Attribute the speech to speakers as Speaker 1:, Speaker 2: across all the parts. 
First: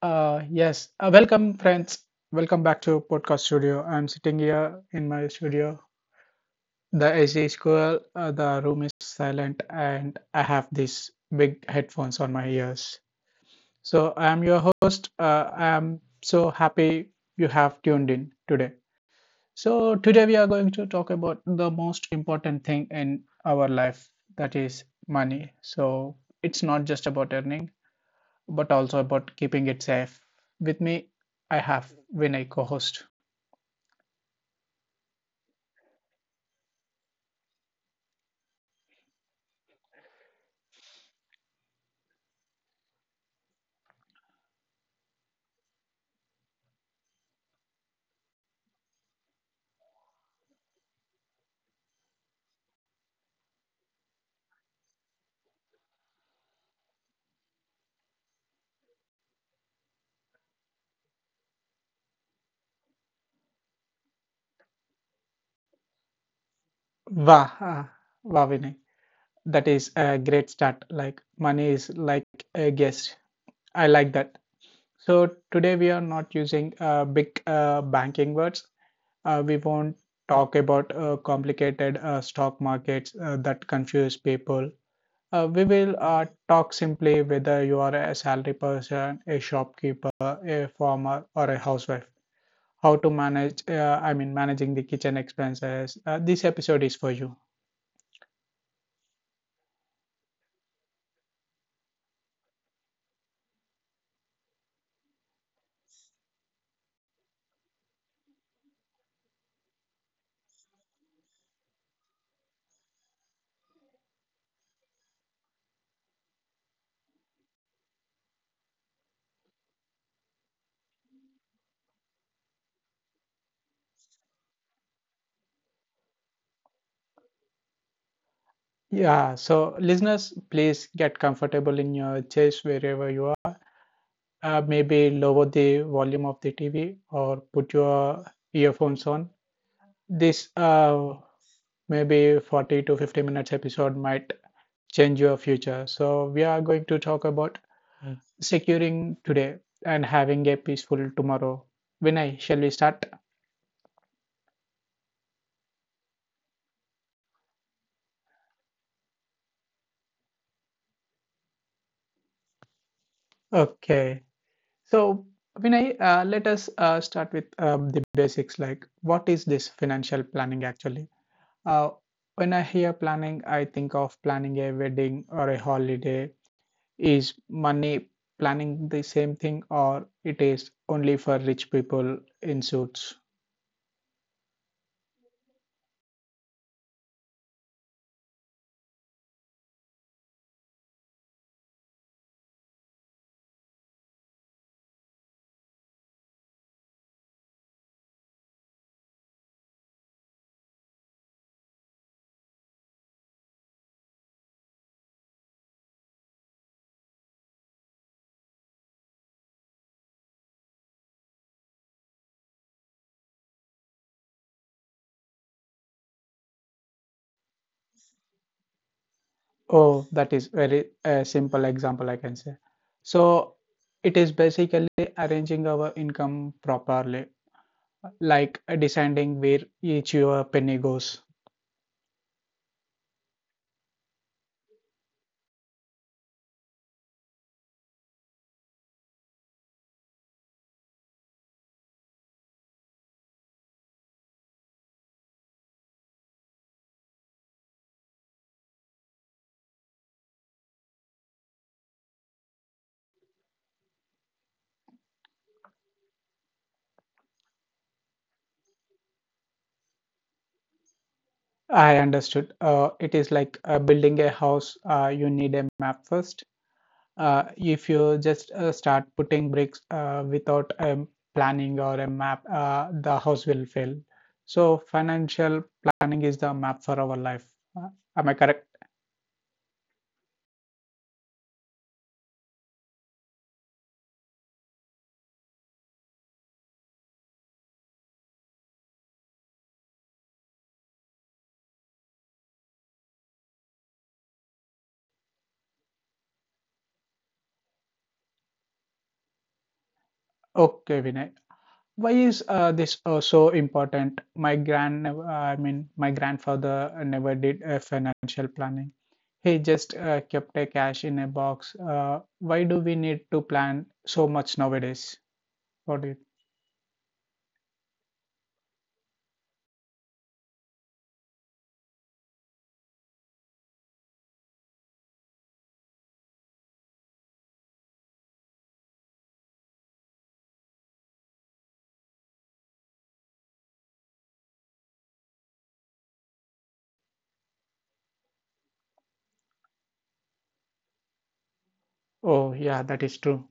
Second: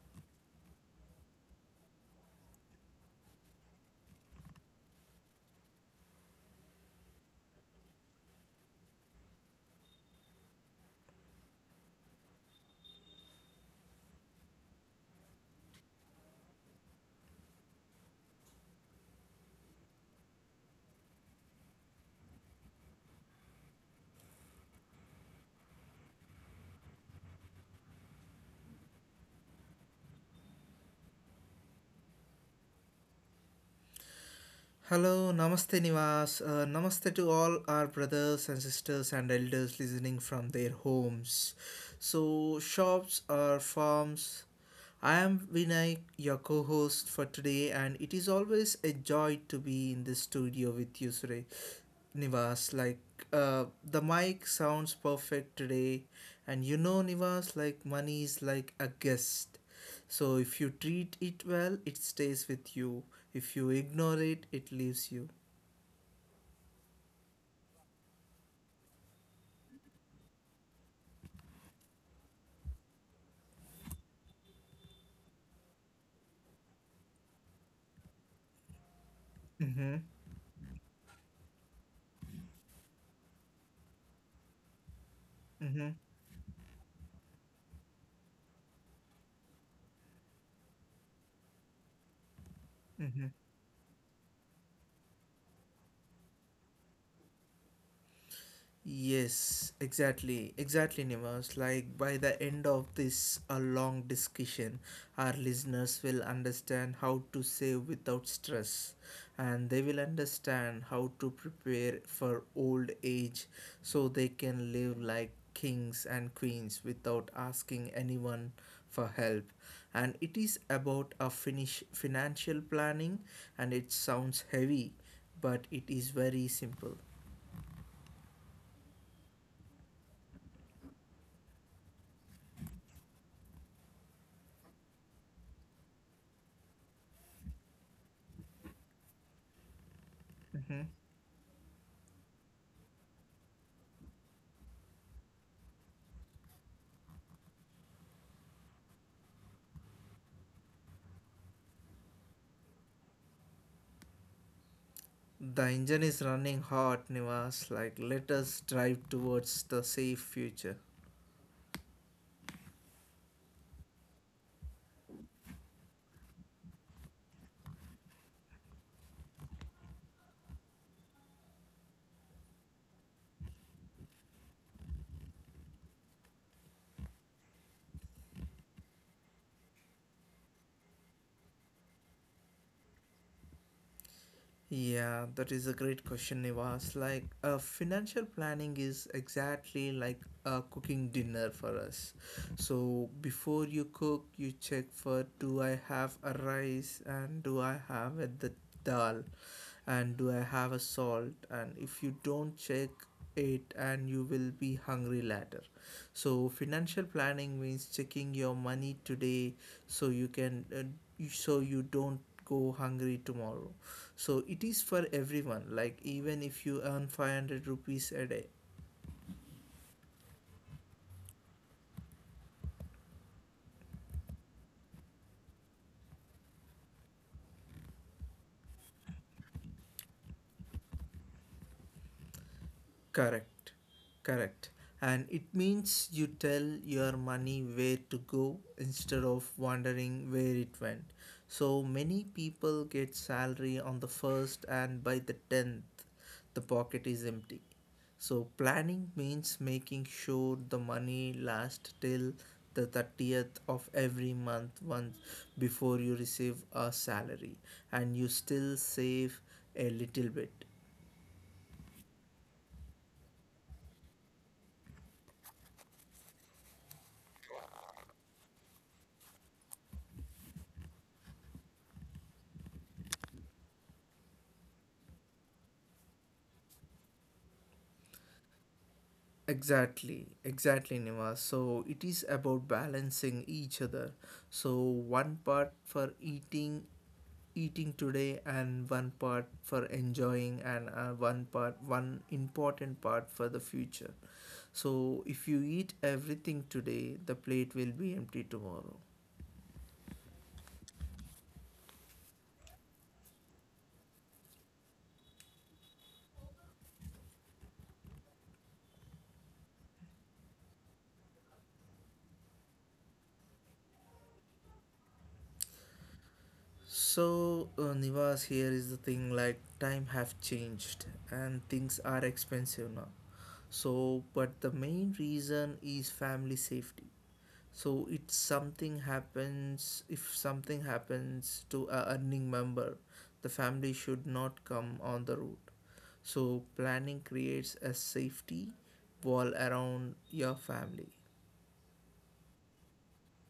Speaker 1: Yes. Welcome, friends. Welcome back to podcast studio. I'm sitting here in my studio. The AC is cool. The room is silent, and I have these big headphones on my ears. So I'm your host. I'm so happy you have tuned in today. So today we are going to talk about the most important thing in our life, that is money. So it's not just about earning but also about keeping it safe. With me, I have Vinay co host.
Speaker 2: Hello, Namaste Nivas. Namaste to all our brothers and sisters and elders listening from their homes. So, shops or farms I am Vinay, your co host for today, and it is always a joy to be in the studio with you, Sure Nivas. The mic sounds perfect today, and Nivas, like, money is like a guest. So, if you treat it well, it stays with you. If you ignore it, it leaves you.
Speaker 1: Wow, ah, wow, Vinay. That is a great start. Like, money is like a guest. I like that. So, today we are not using big banking words. We
Speaker 2: Mm hmm.
Speaker 1: won't talk about complicated stock markets that confuse people. We
Speaker 2: Mm
Speaker 1: will talk simply whether you are a salary person, a shopkeeper, a farmer, or a housewife. How to
Speaker 2: hmm.
Speaker 1: manage managing the kitchen expenses, this episode is for you.
Speaker 2: Yes, exactly, Nimas. Like by the end of this a long discussion, our listeners will understand how to save without stress, and they will understand how to prepare for old age so they can live like kings and queens without asking anyone for help. And it is about a finish financial planning, and it sounds heavy, but it is very simple.
Speaker 1: Yeah, so listeners, please get comfortable in your chairs wherever you are. Maybe lower the volume of the TV or put your earphones on. This
Speaker 2: Mhm.
Speaker 1: maybe 40 to 50 minutes episode might change your future. So we are going to talk about securing today and having a peaceful tomorrow. Vinay, shall we start?
Speaker 2: The engine is running hot, Nivas. Like, let us drive towards the safe future.
Speaker 1: Okay. So, Vinay, let us start with the basics, like what is this financial planning actually? Uh, when I hear planning, I think of planning a wedding or a holiday. Is money planning the same thing, or it is only for rich people in suits?
Speaker 2: Yeah, that is a great question, Nivas. Financial planning is exactly like cooking dinner for us. So, before you cook, you check for do I have a rice and do I have a the dal? And do I have a salt, and if you don't check it and you will be hungry later. So financial planning means checking your money today so you can so you don't go hungry tomorrow. So it is for everyone, like even if you earn 500 rupees a day.
Speaker 1: Oh, that is very simple example, I can say. So, it is basically arranging our income properly, like deciding where each your penny goes.
Speaker 2: Correct, correct. And it means you tell your money where to go instead of wondering where it went. So many people get salary on the first, and by the tenth, the pocket is empty. So planning means making sure the money lasts till the 30th of every month once before you receive a salary, and you still save a little bit.
Speaker 1: I understood. It is like building a house. You need a map first. If you just start putting bricks without planning or a map, the house will fail. So financial planning is the map for our life. Uh, am I correct?
Speaker 2: Exactly, Nima. So it is about balancing each other. So one part for eating, eating today, and one part for enjoying, and one part, one important part for the future. So if you eat everything today, the plate will be empty tomorrow.
Speaker 1: Okay, Vinay. Why is this so important? My grandfather never did financial planning. He just kept a cash in a box. Why do we need to plan so much nowadays? What do you?
Speaker 2: So, Nivas, here is the thing, like time have changed and things are expensive now. So, but the main reason is family safety. So if something happens to a earning member, the family should not come on the road. So planning creates a safety wall around your family.
Speaker 1: Oh, yeah, that is true.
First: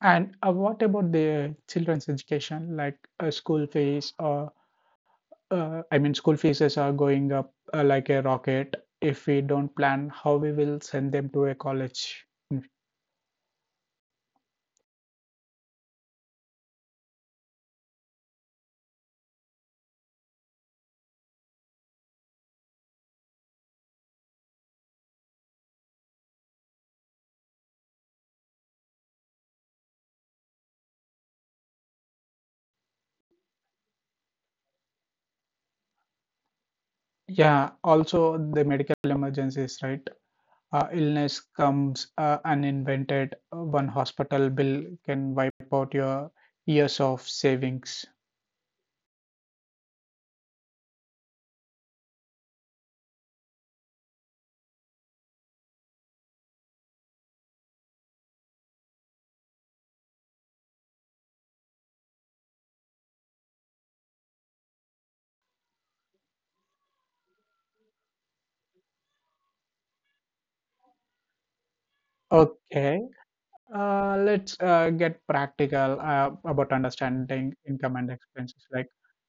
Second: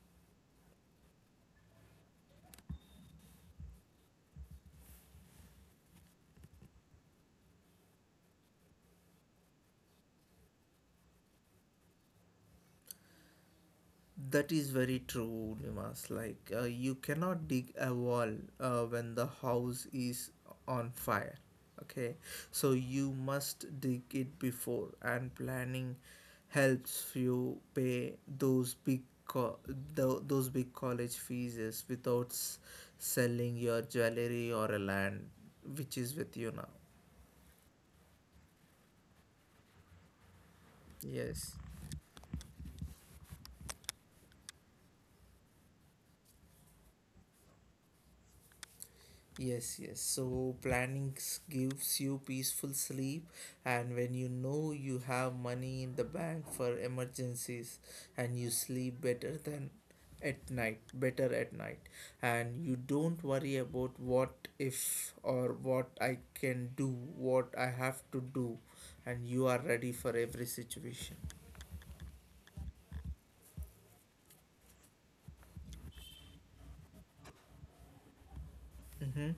Speaker 1: And what about the children's education, like school fees or school fees is are going up like a rocket. If we don't plan how we will send them to a college.
Speaker 2: That is very true, Limas. Like, you cannot dig a wall when the house is on fire. Okay, so you must dig it before, and planning helps you pay those big college fees without selling your jewelry or a land which is with you now.
Speaker 1: Yeah, also the medical emergencies, right? Illness
Speaker 2: Yes.
Speaker 1: comes uninvented. One hospital bill can wipe out your years of savings.
Speaker 2: Yes, yes. So planning gives you peaceful sleep, and when you know you have money in the bank for emergencies, and you sleep better at night, and you don't worry about what if or what I can do, what I have to do, and you are ready for every situation.
Speaker 1: Okay, let's get practical about understanding income and expenses. Like,
Speaker 2: Mm-hmm.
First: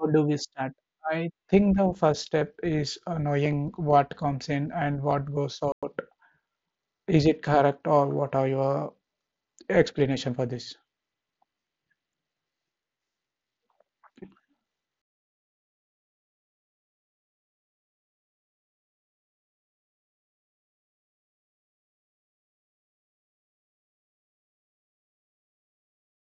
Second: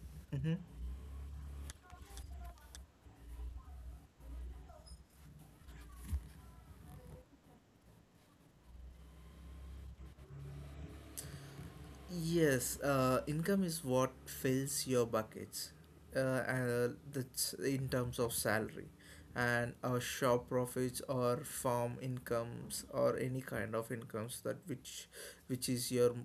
Speaker 1: how do we
Speaker 2: Mm-hmm.
Speaker 1: start? I think the first step is knowing what comes in and what goes out. Is it correct, or what are your explanation for this?
Speaker 2: Yes, income is what fills your buckets, and that's in terms of salary, and our shop profits or farm incomes or any kind of incomes that which is your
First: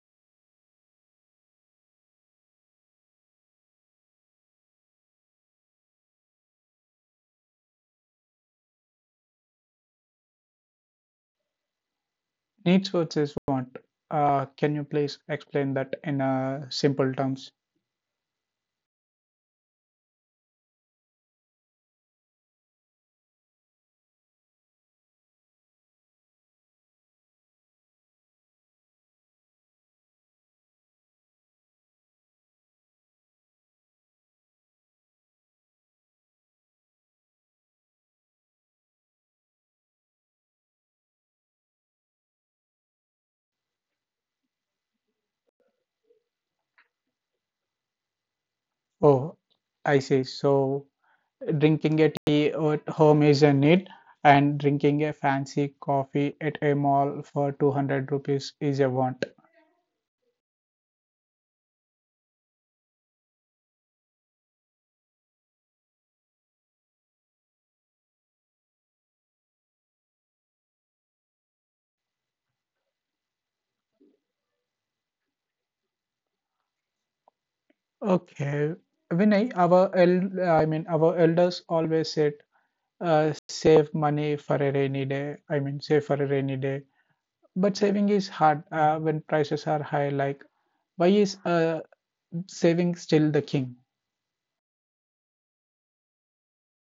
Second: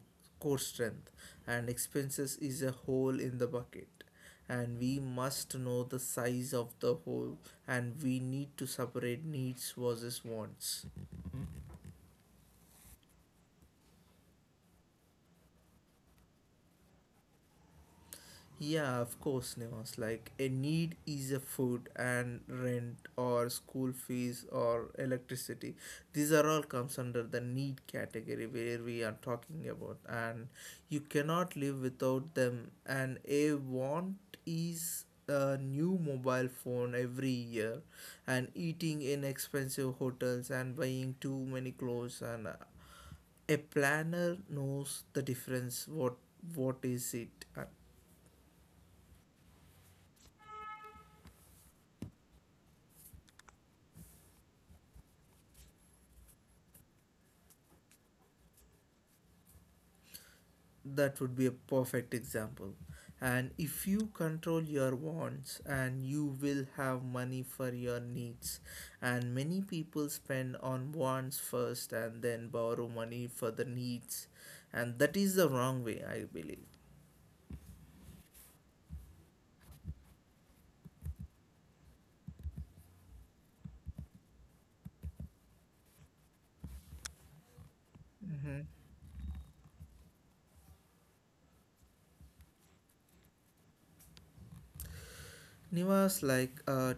Speaker 2: core strength, and expenses is a hole in the bucket, and we must know the size of the hole, and we need to separate needs versus wants.
Speaker 1: Needs versus want. Can you please explain that in simple terms?
Speaker 2: Yeah, of course, Nivas. Like a need is a food and rent or school fees or electricity. These are all comes under the need category where we are talking about, and you cannot live without them. And a want is a new mobile phone every year, and eating in expensive hotels and buying too many clothes and. A planner knows the difference. What is it?
Speaker 1: Oh, I see. So, drinking a tea at home is a need, and drinking a fancy coffee at a mall for 200 rupees is a want.
Speaker 2: That would be a perfect example. And if you control your wants and you will have money for your needs. And many people spend on wants first and then borrow money for the needs. And that is the wrong way, I believe.
Speaker 1: Okay. Vinay, our elders always said, save money for a rainy day. I mean, save for a rainy day. But saving is hard
Speaker 2: Hmm.
Speaker 1: when prices are high. Like, why is saving still the king?
Speaker 2: Niva's like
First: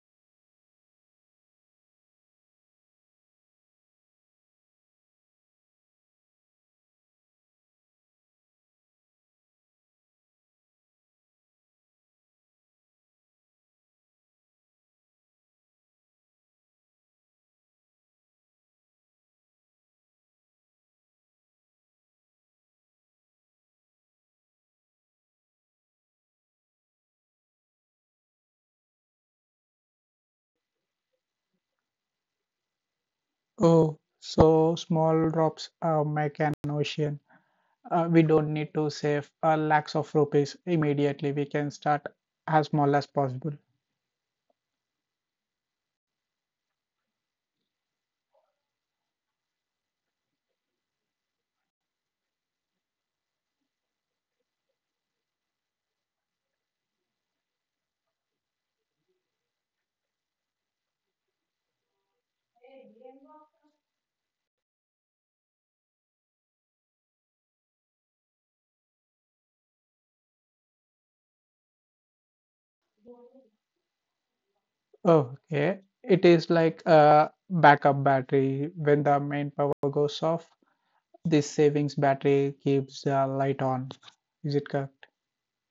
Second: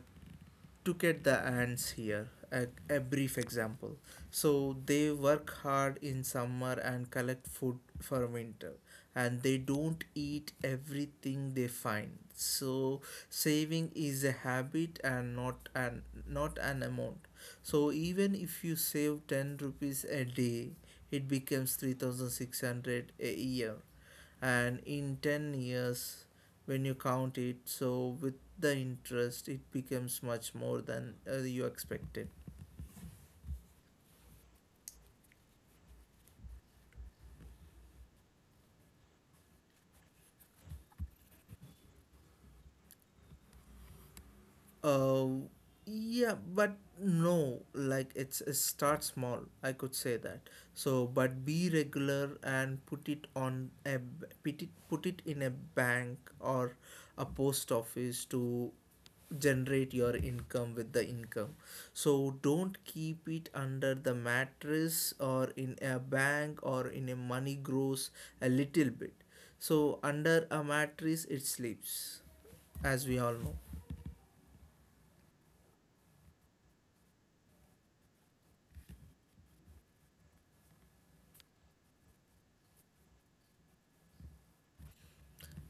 Speaker 2: look at the ants, here a brief example. So they work hard in summer and collect food for winter, and they don't eat everything they find. So saving is a habit and not an amount. So even if you save 10 rupees a day, it becomes 3,600 a year, and in 10 years when you count it, so with the interest it becomes much more than you expected.
Speaker 1: Oh, so small drops make an ocean. We don't need to save lakhs of rupees immediately. We can start as small as possible.
Speaker 2: Uh, yeah, but no, like It's a start small, I could say that. So, but be regular and put it on a b- put it in a bank or a post office to generate your income with the income. So don't keep it under the mattress or in a bank or in a money grows a little bit. So under a mattress it sleeps, as we all know.
Speaker 1: Okay, it is like a backup battery. When the main power goes off, this savings battery keeps the light on. Is it correct?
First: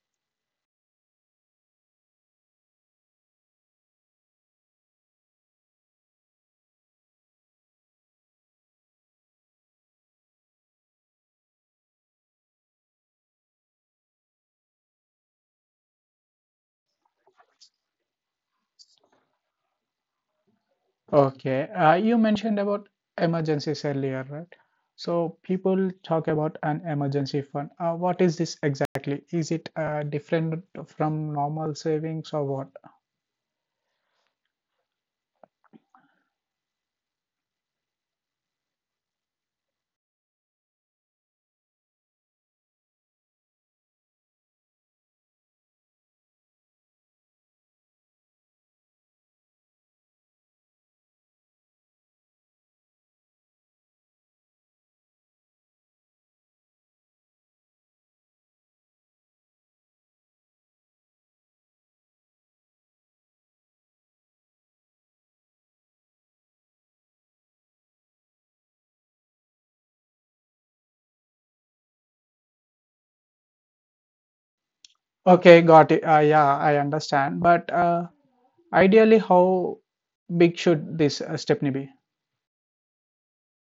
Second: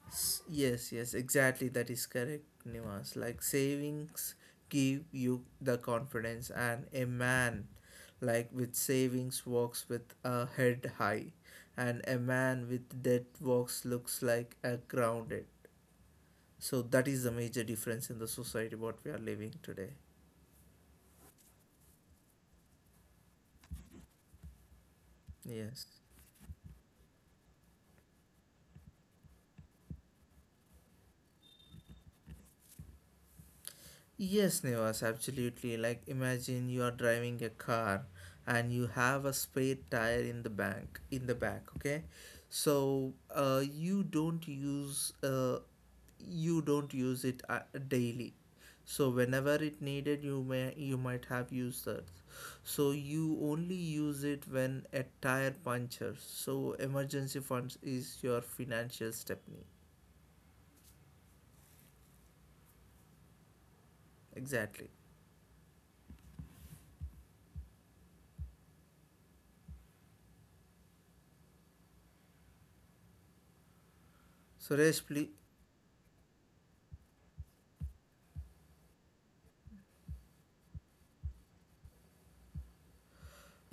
Speaker 2: Yes, yes, exactly. That is correct, Nivas. Like savings give you the confidence, and a man, like with savings, walks with a head high, and a man with debt walks looks like a grounded. So that is the major difference in the society what we are living today.
Speaker 1: Okay. You mentioned about emergencies earlier, right? So people
Speaker 2: Yes.
Speaker 1: talk about an emergency fund. What is this exactly? Is it different from normal savings or what?
Speaker 2: Yes, Nevas, absolutely. Like, imagine you are driving a car and you have a spare tire in the bank in the back. Okay, so you don't use it daily. So whenever it needed, you might have used that. So you only use it when a tire punctures. So emergency funds is your financial stepney. Exactly. Suresh, please.
Speaker 1: Okay, got it. Yeah, I understand. But ideally, how big should this Stepney be?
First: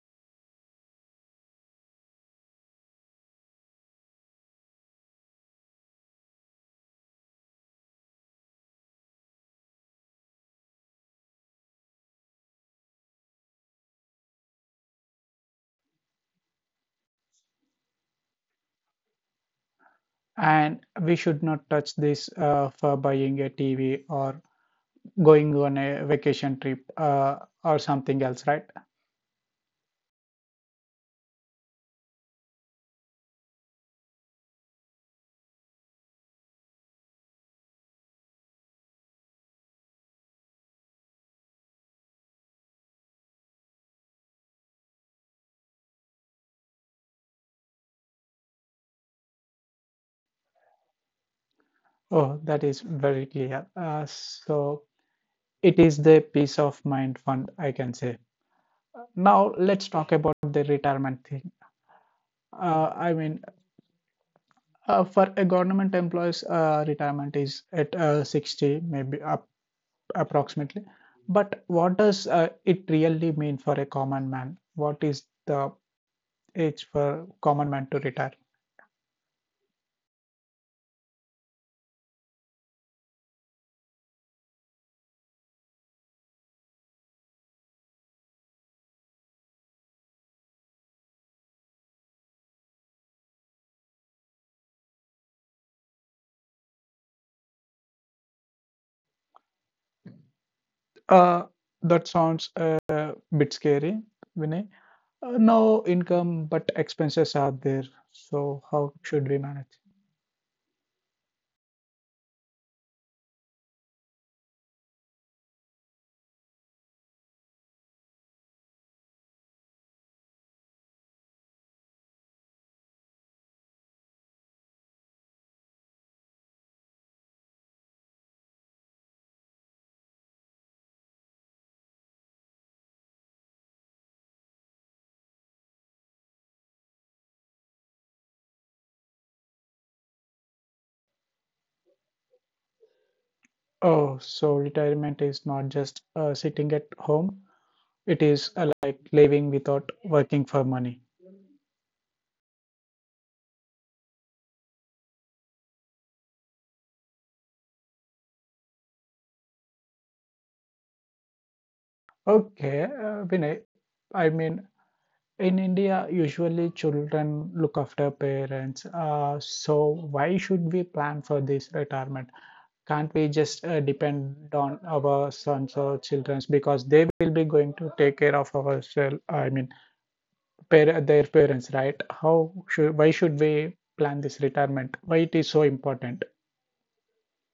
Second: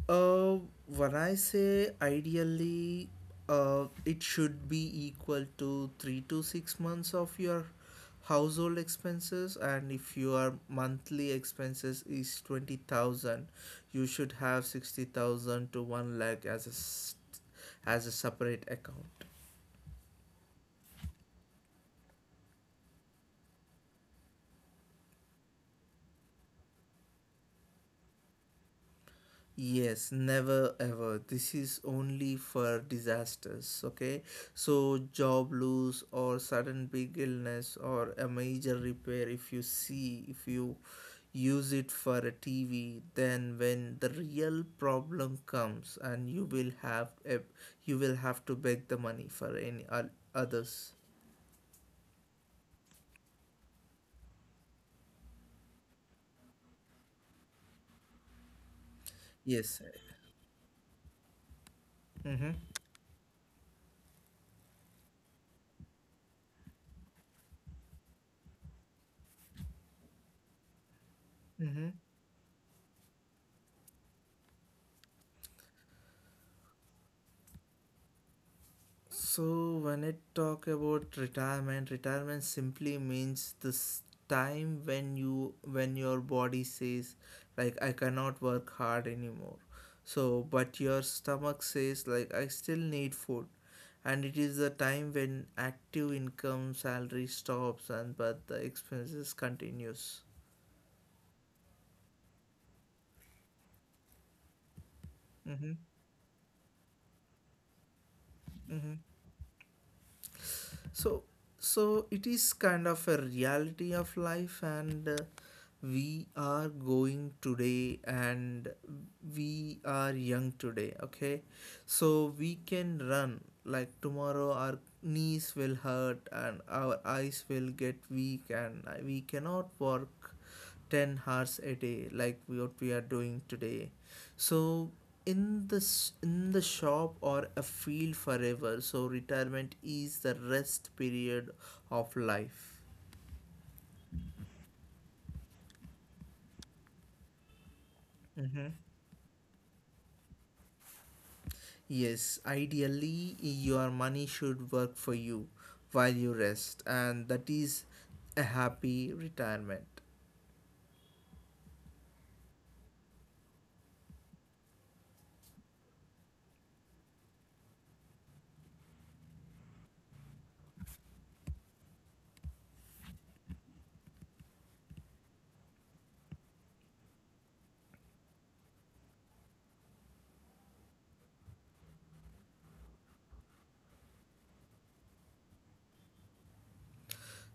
Speaker 2: Uh, when I say ideally, it should be equal to 3 to 6 months of your household expenses, and if your monthly expenses is 20,000, you should have 60,000 to one lakh as as a separate account.
Speaker 1: And we should not touch this for buying a TV or going on a vacation trip, or something else, right?
Speaker 2: Yes, never ever. This is only for disasters, okay? So, job loss or sudden big illness or a major repair, if you see, if you use it for a TV, then when the real problem comes and you will have to beg the money for any others.
Speaker 1: Oh, that is very clear. So it is the peace of mind fund, I can say. Now
Speaker 2: Yes.
Speaker 1: let's talk about the retirement thing.
Speaker 2: Mm-hmm.
Speaker 1: Uh, I mean, for a government employees, retirement is at 60, maybe up, approximately. But
Speaker 2: Mm-hmm.
Speaker 1: what does it really mean for a common man? What is the age for common man to retire?
Speaker 2: So when I talk about retirement, retirement simply means this time when your body says like I cannot work hard anymore. So but your stomach says like I still need food. And it is the time when active income salary stops and but the expenses continues.
Speaker 1: Uh, that sounds a bit scary, Vinay.
Speaker 2: Mm-hmm.
Speaker 1: No income, but expenses are there. So how
Speaker 2: Mm-hmm.
Speaker 1: should we manage?
Speaker 2: so so it is kind of a reality of life, and we are going today, and we are young today, okay? So we can run, like tomorrow our knees will hurt and our eyes will get weak, and we cannot work 10 hours a day like what we are doing today. So in the in the shop or a field forever. So retirement is the rest period of life.
Speaker 1: Oh, so retirement is not just sitting at home, it is
Speaker 2: Hmm.
Speaker 1: like living without working for money.
Speaker 2: Yes, ideally your money should work for you while you rest, and that is a happy retirement.
Speaker 1: Okay, Vinay, I mean, in India, usually children look after parents. So why should we plan for this retirement? Can't we just depend on our sons or children because they will be going to take care of ourselves, par their parents, right? How should, why should we plan this retirement? Why it is so important?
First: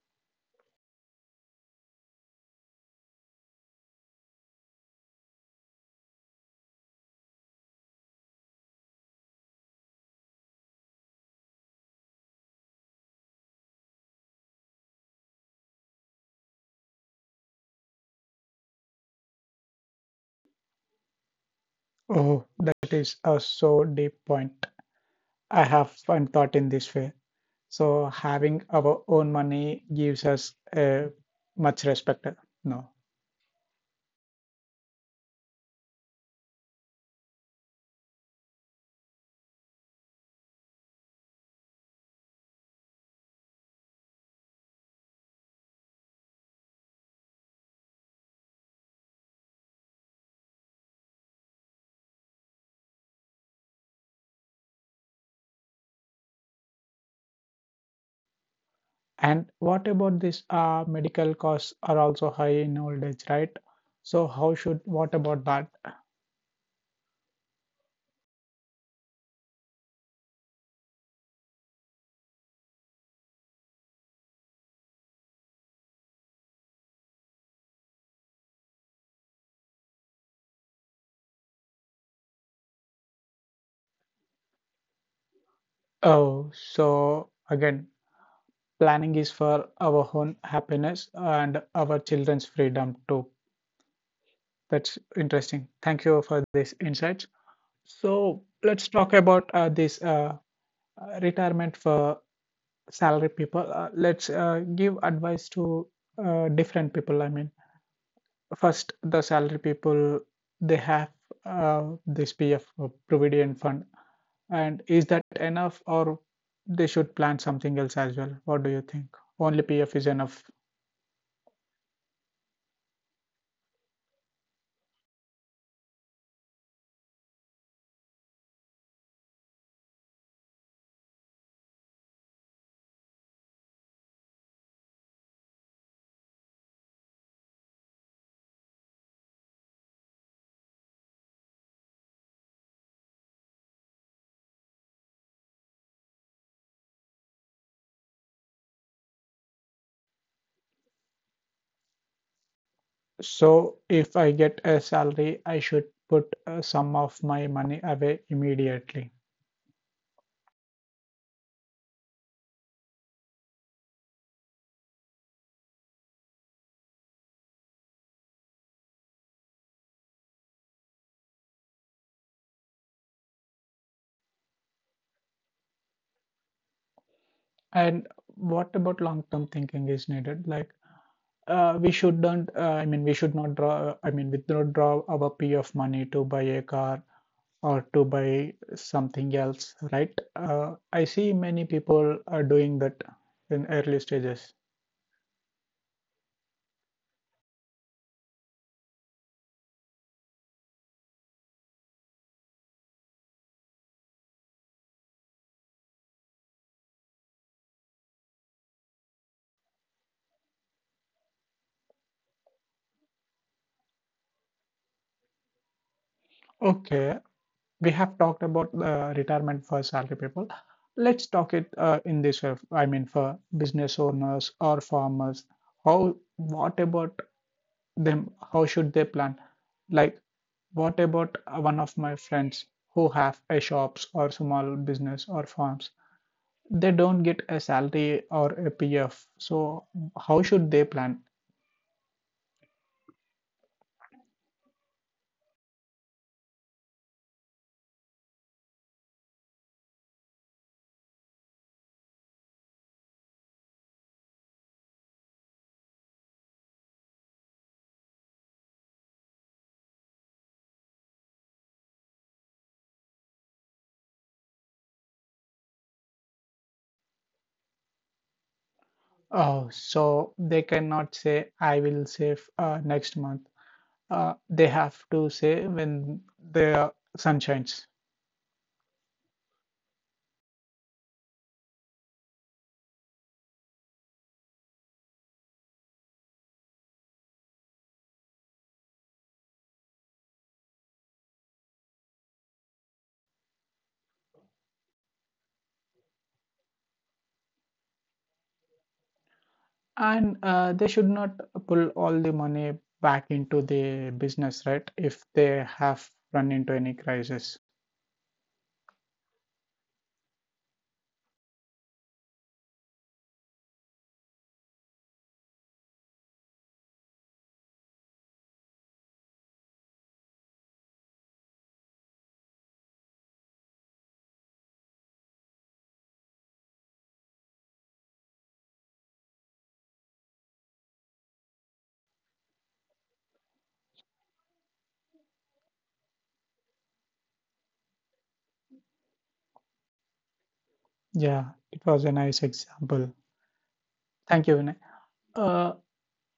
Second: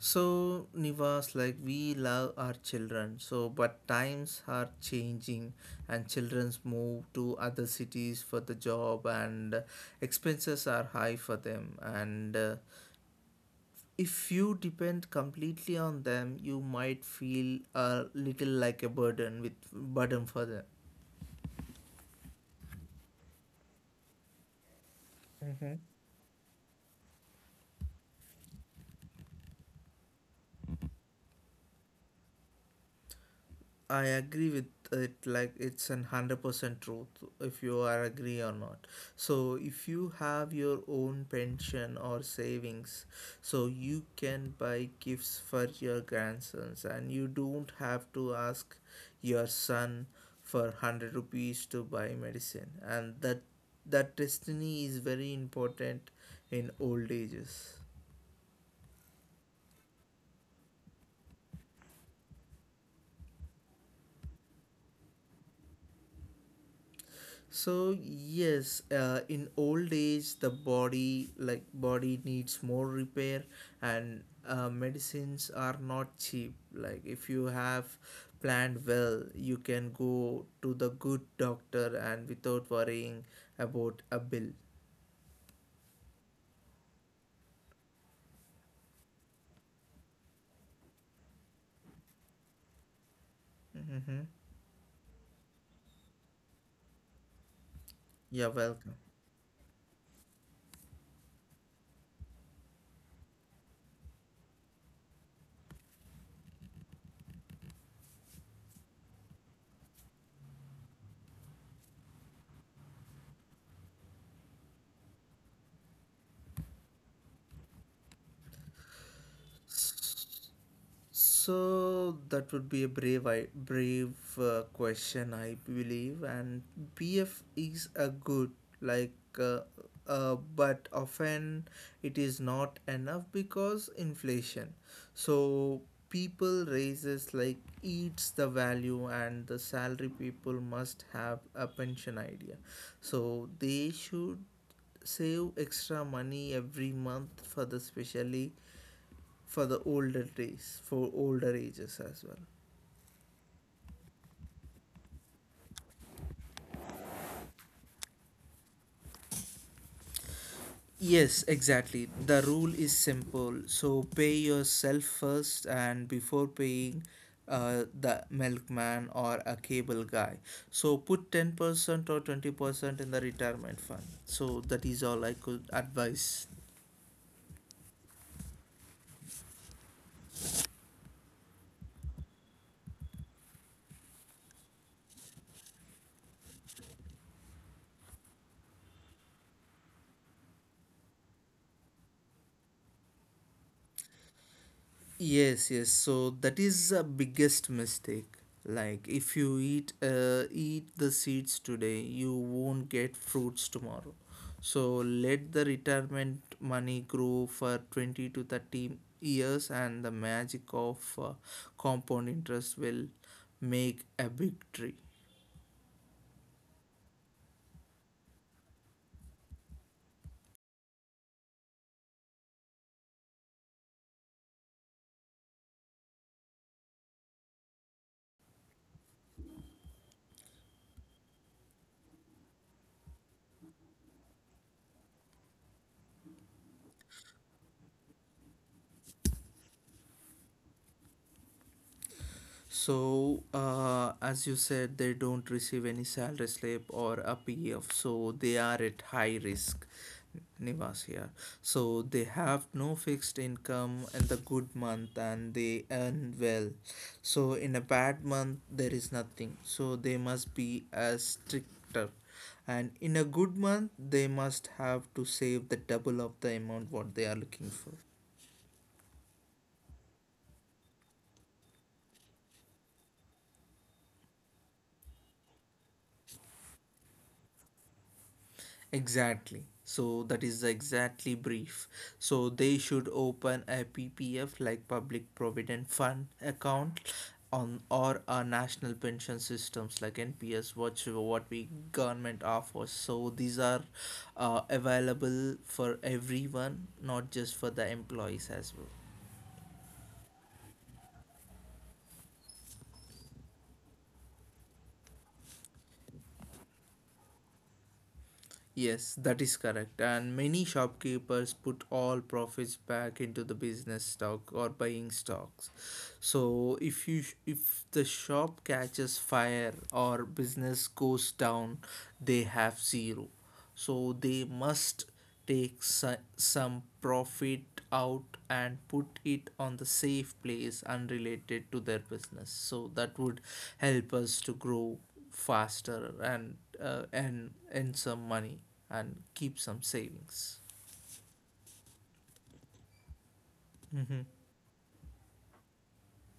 Speaker 2: So Nivas, like we love our children, so but times are changing, and children's move to other cities for the job, and expenses are high for them, and if you depend completely on them, you might feel a little like a burden with burden for them.
Speaker 1: Oh, that is a so deep point. I
Speaker 2: Mm-hmm.
Speaker 1: haven't thought in this way. So having our own money gives us much respect. No.
Speaker 2: I agree with it, like it's an 100% truth if you are agree or not. So if you have your own pension or savings, so you can buy gifts for your grandsons, and you don't have to ask your son for 100 rupees to buy medicine, and that destiny is very important in old ages.
Speaker 1: And what about this? Medical costs are also high in old age, right? So how should, what about that?
Speaker 2: So yes, in old age, the body like body needs more repair, and medicines are not cheap. Like if you have planned well, you can go to the good doctor and without worrying about a bill.
Speaker 1: Oh, so again, planning is for our own happiness and our children's freedom too.
Speaker 2: Hmm.
Speaker 1: That's interesting. Thank you for this insight. So
Speaker 2: You're
Speaker 1: let's
Speaker 2: welcome.
Speaker 1: talk about this retirement for salary people. Let's give advice to different people. First, the salary people, they have this PF, Provident Fund. And is that enough, or they should plan something else as well? What do you think? Only PF is enough.
Speaker 2: So that would be a brave question, I believe. And BF is a good, like, uh, but often it is not enough because inflation. So people raises like eats the value, and the salary people must have a pension idea. So they should save extra money every month for the specially for the older days, for older ages as well.
Speaker 1: So if I get a salary, I should put some of my money away immediately.
Speaker 2: Yes, exactly. The rule is simple. So pay yourself first, and before paying the milkman or a cable guy. So put 10% or 20% in the retirement fund. So that is all I could advise.
Speaker 1: And what about long-term thinking is needed? Like, we should not draw, we don't draw our P of money to buy a car or to buy something else, right? I see many people are doing that in early stages.
Speaker 2: Yes, yes. So that is a biggest mistake. Like if you eat the seeds today, you won't get fruits tomorrow. So let the retirement money grow for 20 to 30 years, and the magic of compound interest will make a big tree.
Speaker 1: Okay, we have talked about retirement for salary people. Let's talk it in this way. For business owners or farmers, how, what about them? How should they plan? Like, what about one of my friends who have a shops or small business or farms? They don't get a salary or a PF. So how should they plan?
Speaker 2: So, as you said, they don't receive any salary slip or a P F. So they are at high risk, Nivas here. So, they have no fixed income in the good month and they earn well. So, in a bad month, there is nothing. So, they must be as stricter. And in a good month, they must have to save the double of the amount what they are looking for.
Speaker 1: Oh, so they cannot say I will save next month. They have to say when the sun shines.
Speaker 2: Exactly. So that is exactly brief. So they should open a PPF like Public Provident Fund account on or a national pension systems like NPS what we government offers. So these are available for everyone, not just for the employees as well.
Speaker 1: And they should not pull all the money back into the business, right? If they have run into any crisis.
Speaker 2: Yes, that is correct. And many shopkeepers put all profits back into the business stock or buying stocks. So if the shop catches fire or business goes down, they have zero. So they must take some profit out and put it on the safe place unrelated to their business. So that would help us to grow faster and earn some money and keep some savings.
Speaker 1: Yeah, it was a nice example.
Speaker 2: Mm-hmm.
Speaker 1: Thank you, Vinay. Uh,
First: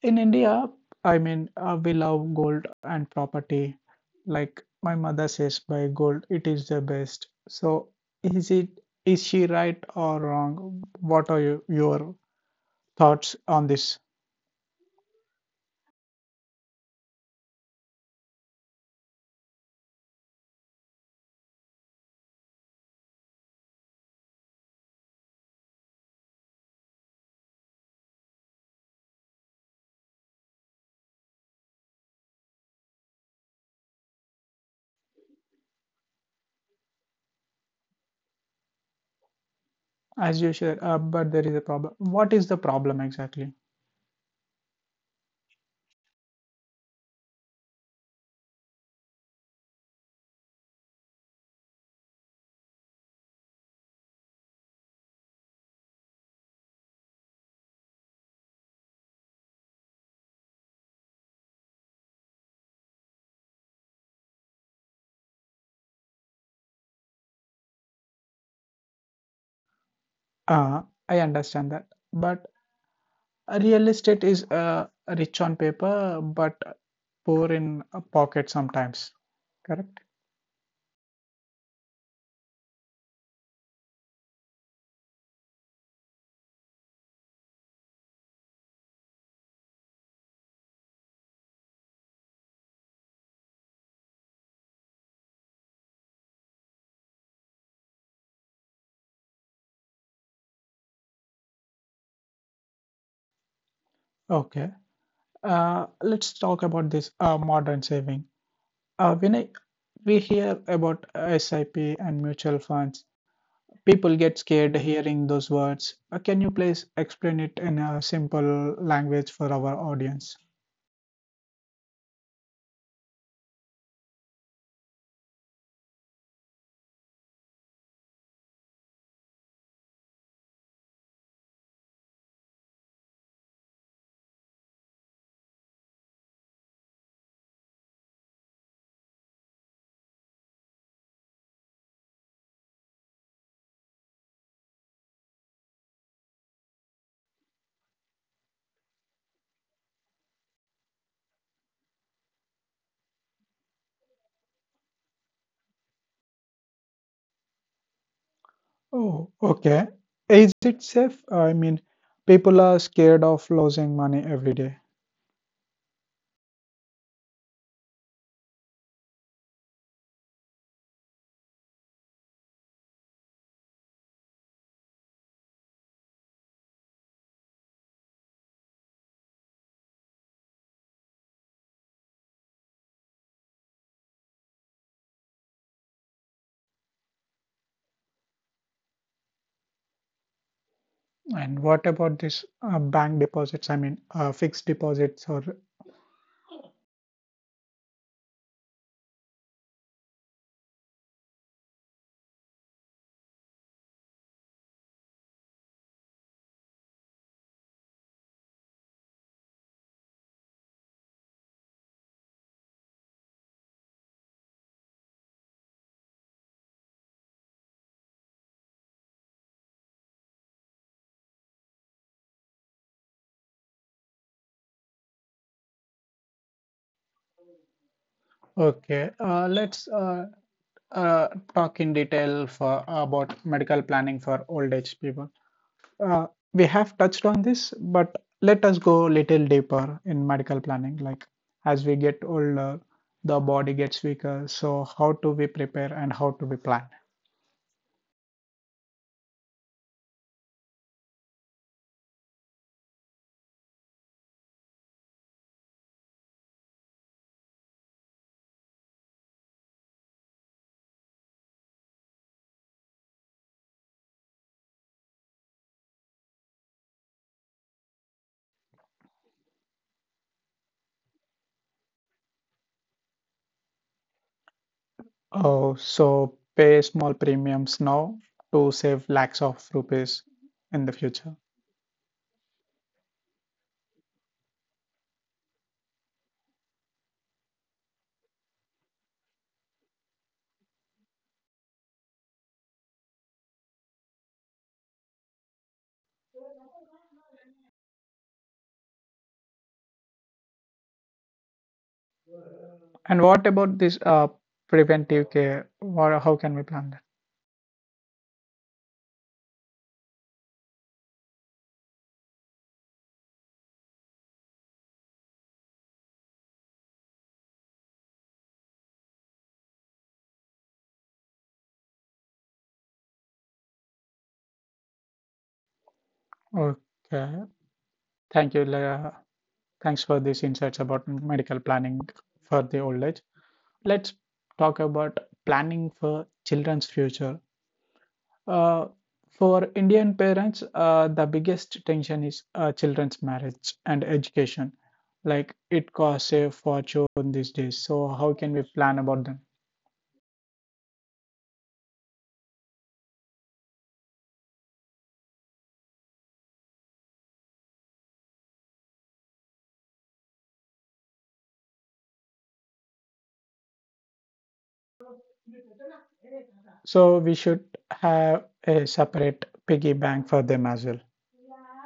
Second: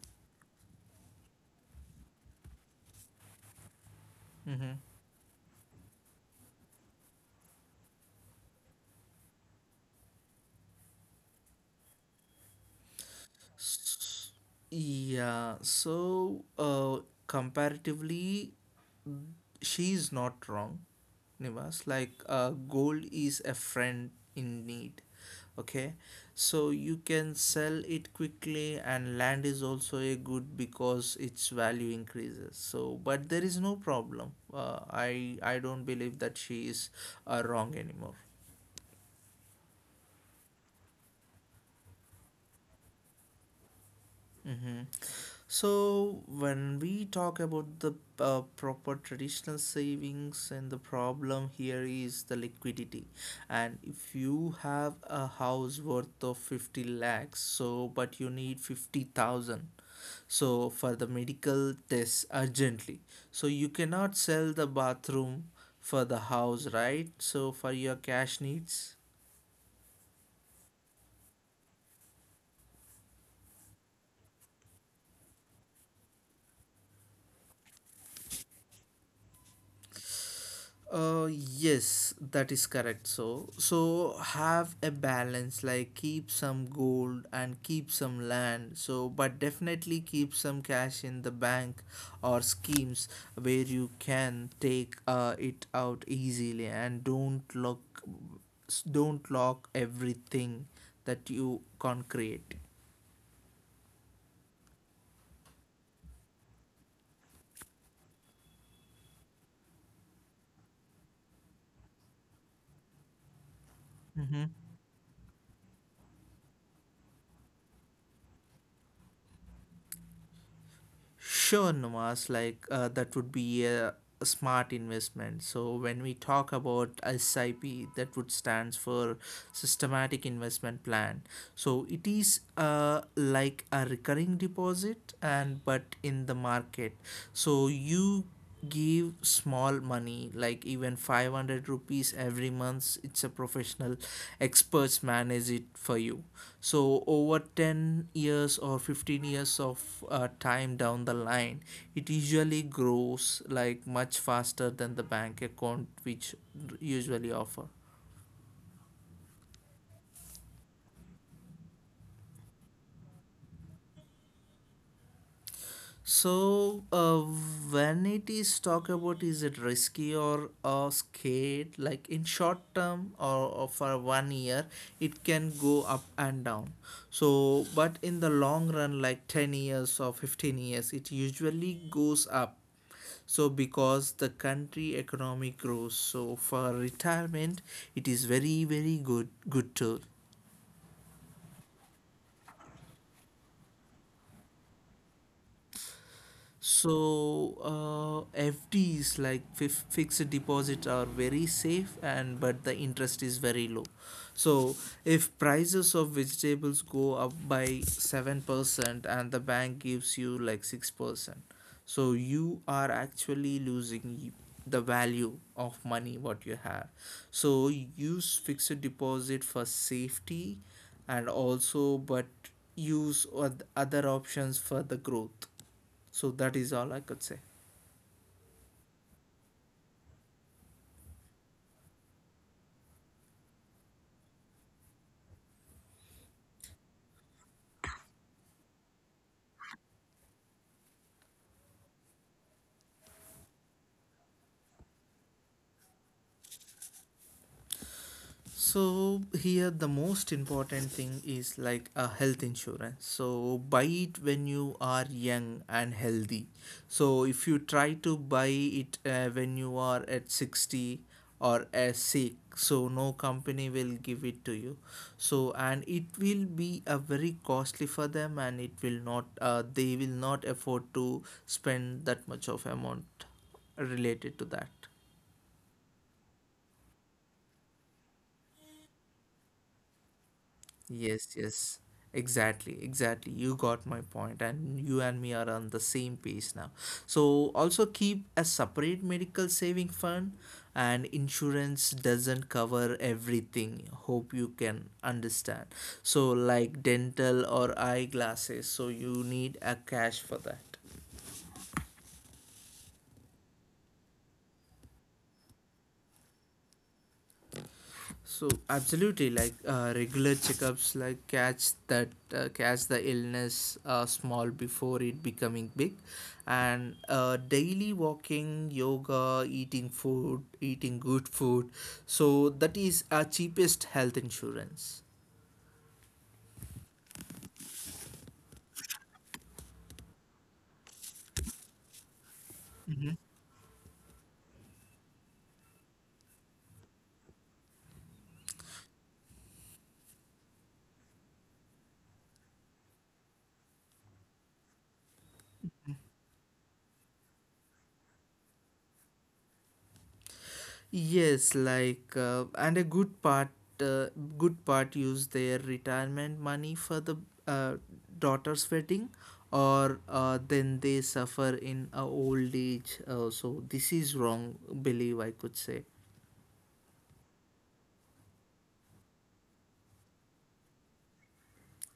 Speaker 1: in India, we love gold and property. Like
Speaker 2: Mm-hmm.
Speaker 1: my mother says, buy gold, it is the best. So, is it is she right or wrong? What are you, your thoughts on this?
Speaker 2: S- yeah. So comparatively, she's not wrong. Nivas, like gold is a friend in need. Okay, so you can sell it quickly, and land is also a good because its value increases. So, but there is no problem. I don't believe that she is wrong anymore.
Speaker 1: As you said, but there is a problem. What is the problem exactly?
Speaker 2: Mm-hmm. So, when we talk about the proper traditional savings, and the problem here is the liquidity. And if you have a house worth of 50 lakhs, so but you need 50,000, so for the medical tests urgently, so you cannot sell the bathroom for the house, right? So, for your cash needs.
Speaker 1: Uh, I understand that, but real estate is rich on paper, but poor in a pocket sometimes. Correct?
Speaker 2: Uh, yes, that is correct. So, have a balance, like keep some gold and keep some land. So, but definitely keep some cash in the bank or schemes where you can take it out easily and don't lock everything that you can create.
Speaker 1: Okay. Let's talk about this modern saving. Uh, when I, we hear about SIP and mutual funds, people get
Speaker 2: Mm-hmm.
Speaker 1: scared hearing those words. Can you please explain it in a simple language for our audience?
Speaker 2: Sure, Numas, like that would be a smart investment. So when we talk about SIP, that would stands for systematic investment plan, so it is like a recurring deposit and but in the market, so you give small money like even 500 rupees every month. It's a professional experts manage it for you, so over 10 years or 15 years of time down the line, it usually grows like much faster than the bank account which usually offer.
Speaker 1: Oh, okay. Is it safe? I mean, people are scared of losing money every day.
Speaker 2: So, when it is talk about is it risky or scared, like in short term or for 1 year, it can go up and down. So, but in the long run, like 10 years or 15 years, it usually goes up. So, because the country economy grows, so for retirement, it is very, very good, good tool.
Speaker 1: And what about this bank deposits? Fixed deposits or
Speaker 2: So FDs like fixed deposit are very safe and but the interest is very low. So if prices of vegetables go up by 7% and the bank gives you like 6%, so you are actually losing the value of money what you have. So use fixed deposit for safety and also but use other options for the growth, so that is all I could say.
Speaker 1: okay. Let's uh, talk in detail for about medical planning for old age people. Uh, we have touched on this, but let us go a little deeper in medical planning. Like as we get older, the body gets weaker. So how do we prepare and how do we plan?
Speaker 2: So here the most important thing is like a health insurance, so buy it when you are young and healthy. So if you try to buy it when you are at 60 or as sick, so no company will give it to you. So and it will be a very costly for them and it will not they will not afford to spend that much of amount related to that.
Speaker 1: Oh, so pay small premiums now to save lakhs of rupees in the
Speaker 2: Yes,
Speaker 1: future.
Speaker 2: yes, exactly. You got my point, and you and me are on the same page now. So, also keep a separate medical saving fund, and insurance doesn't cover everything. Hope you can understand. So, like dental or eyeglasses, so you need a cash for that.
Speaker 1: And what about this preventive care? What, how can we plan that?
Speaker 2: So absolutely, like regular checkups, like catch the illness small before it becoming big, and daily walking, yoga, eating good food. So that is our cheapest health insurance.
Speaker 1: Okay. Thank you. Leah. Thanks for these insights about medical planning for the old age. Let's talk about planning for children's future. Uh, for Indian parents, the biggest tension is children's marriage and education. Like it costs a fortune these days. So how can we plan about them?
Speaker 2: Yes, like and a uh, good part use their retirement money for the uh, daughter's wedding or then they suffer in a old age so this is wrong believe I could say.
Speaker 1: So we should have a separate piggy bank for them as well.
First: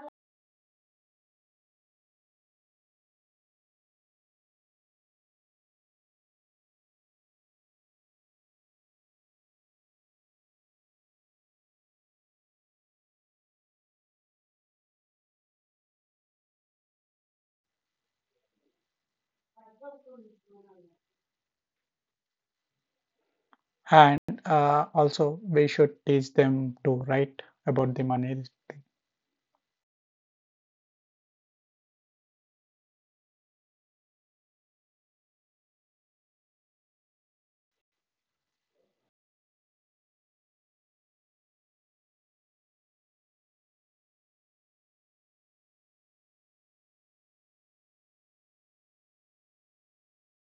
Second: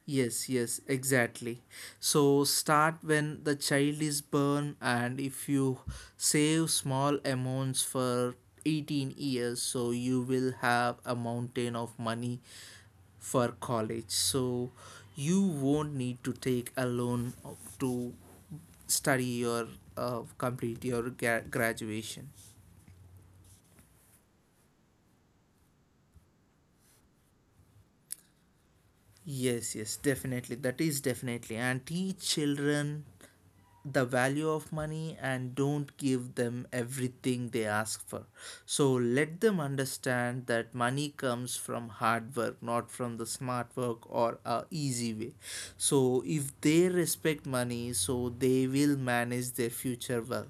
Speaker 2: Yes, yes, exactly. So start when the child is born, and if you save small amounts for 18 years, so you will have a mountain of money for college. So you won't need to take a loan to study or complete your graduation.
Speaker 1: And also, we should teach them to write about the money.
Speaker 2: Yes, yes, definitely. That is definitely. And teach children the value of money and don't give them everything they ask for. So let them understand that money comes from hard work, not from the smart work or a easy way. So if they respect money, so they will manage their future well.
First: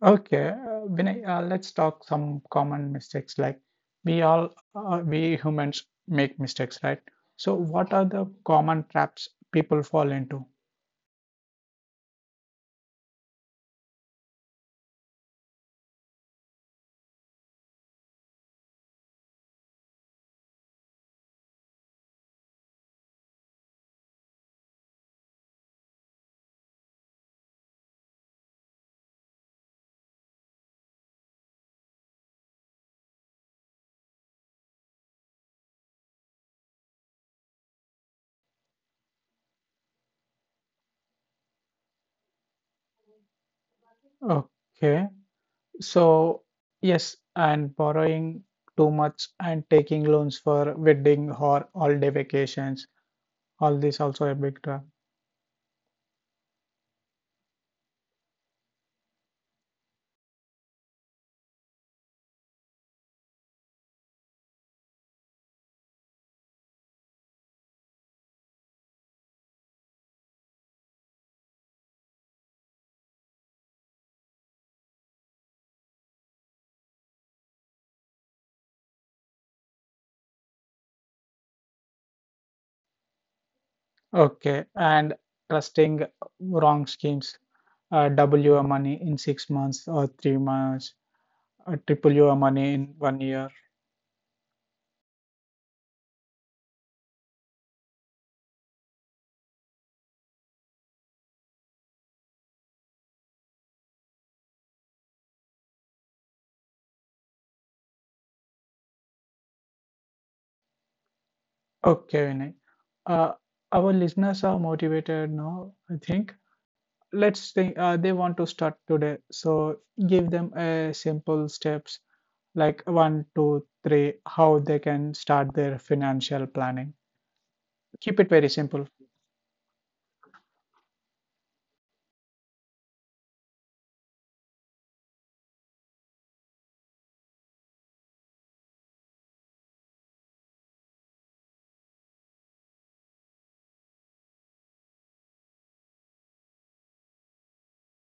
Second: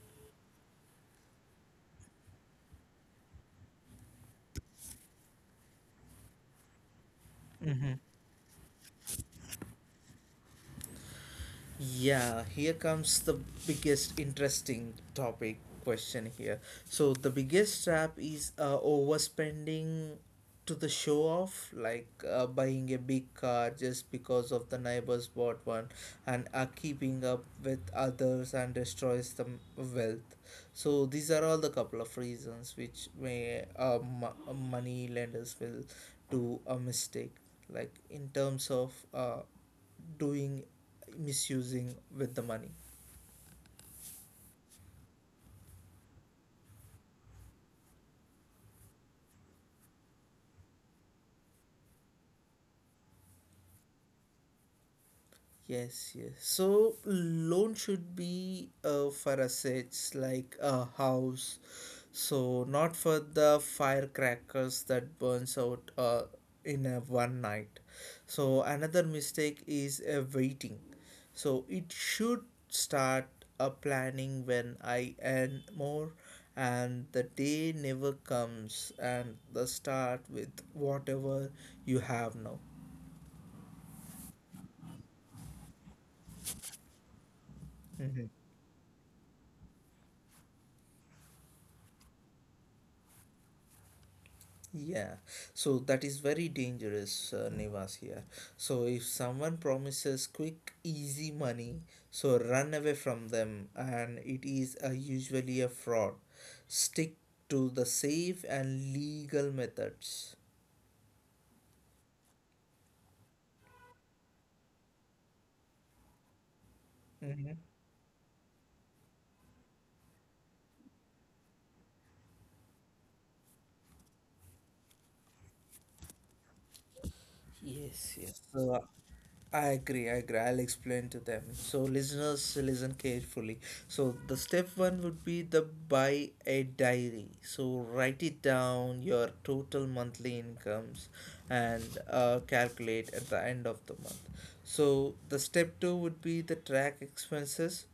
Speaker 1: Okay, Vinay, let's talk some common mistakes. Like we humans make mistakes, right? So, what are the common traps people fall into?
Speaker 2: Yeah, here comes the biggest interesting topic question here. So the biggest trap is overspending to the show off, like buying a big car just because of the neighbors bought one, and are keeping up with others and destroys the wealth. So these are all the couple of reasons which may money lenders will do a mistake, like in terms of doing misusing with the money.
Speaker 1: Okay, so yes, and borrowing too much and taking loans for wedding or all-day vacations, all this also a big trap.
Speaker 2: Yes, yes. So loan should be for assets like a house, so not for the firecrackers that burns out in a one night. So another mistake is waiting. So it should start a planning when I earn more, and the day never comes, and the start with whatever you have now.
Speaker 1: Okay, and trusting wrong schemes,
Speaker 2: Mm-hmm.
Speaker 1: double your money in 6 months or 3 months, triple your money in 1 year.
Speaker 2: Yeah, so that is very dangerous, Nivas here. So if someone promises quick, easy money, so run away from them, and it is usually a fraud. Stick to the safe and legal methods.
Speaker 1: Okay, Vinay. Uh, our listeners are motivated now, I think. Let's
Speaker 2: Mm-hmm.
Speaker 1: think they want to start today. So give them a simple steps like one, two, three, how they can start their financial planning. Keep
Speaker 2: Yes,
Speaker 1: it
Speaker 2: yes.
Speaker 1: very
Speaker 2: So
Speaker 1: simple.
Speaker 2: I agree. I'll explain to them. So listeners, listen carefully. So the step one would be the buy a diary. So write it down your total monthly incomes and calculate at the end of the month. So the step two would be the track expenses.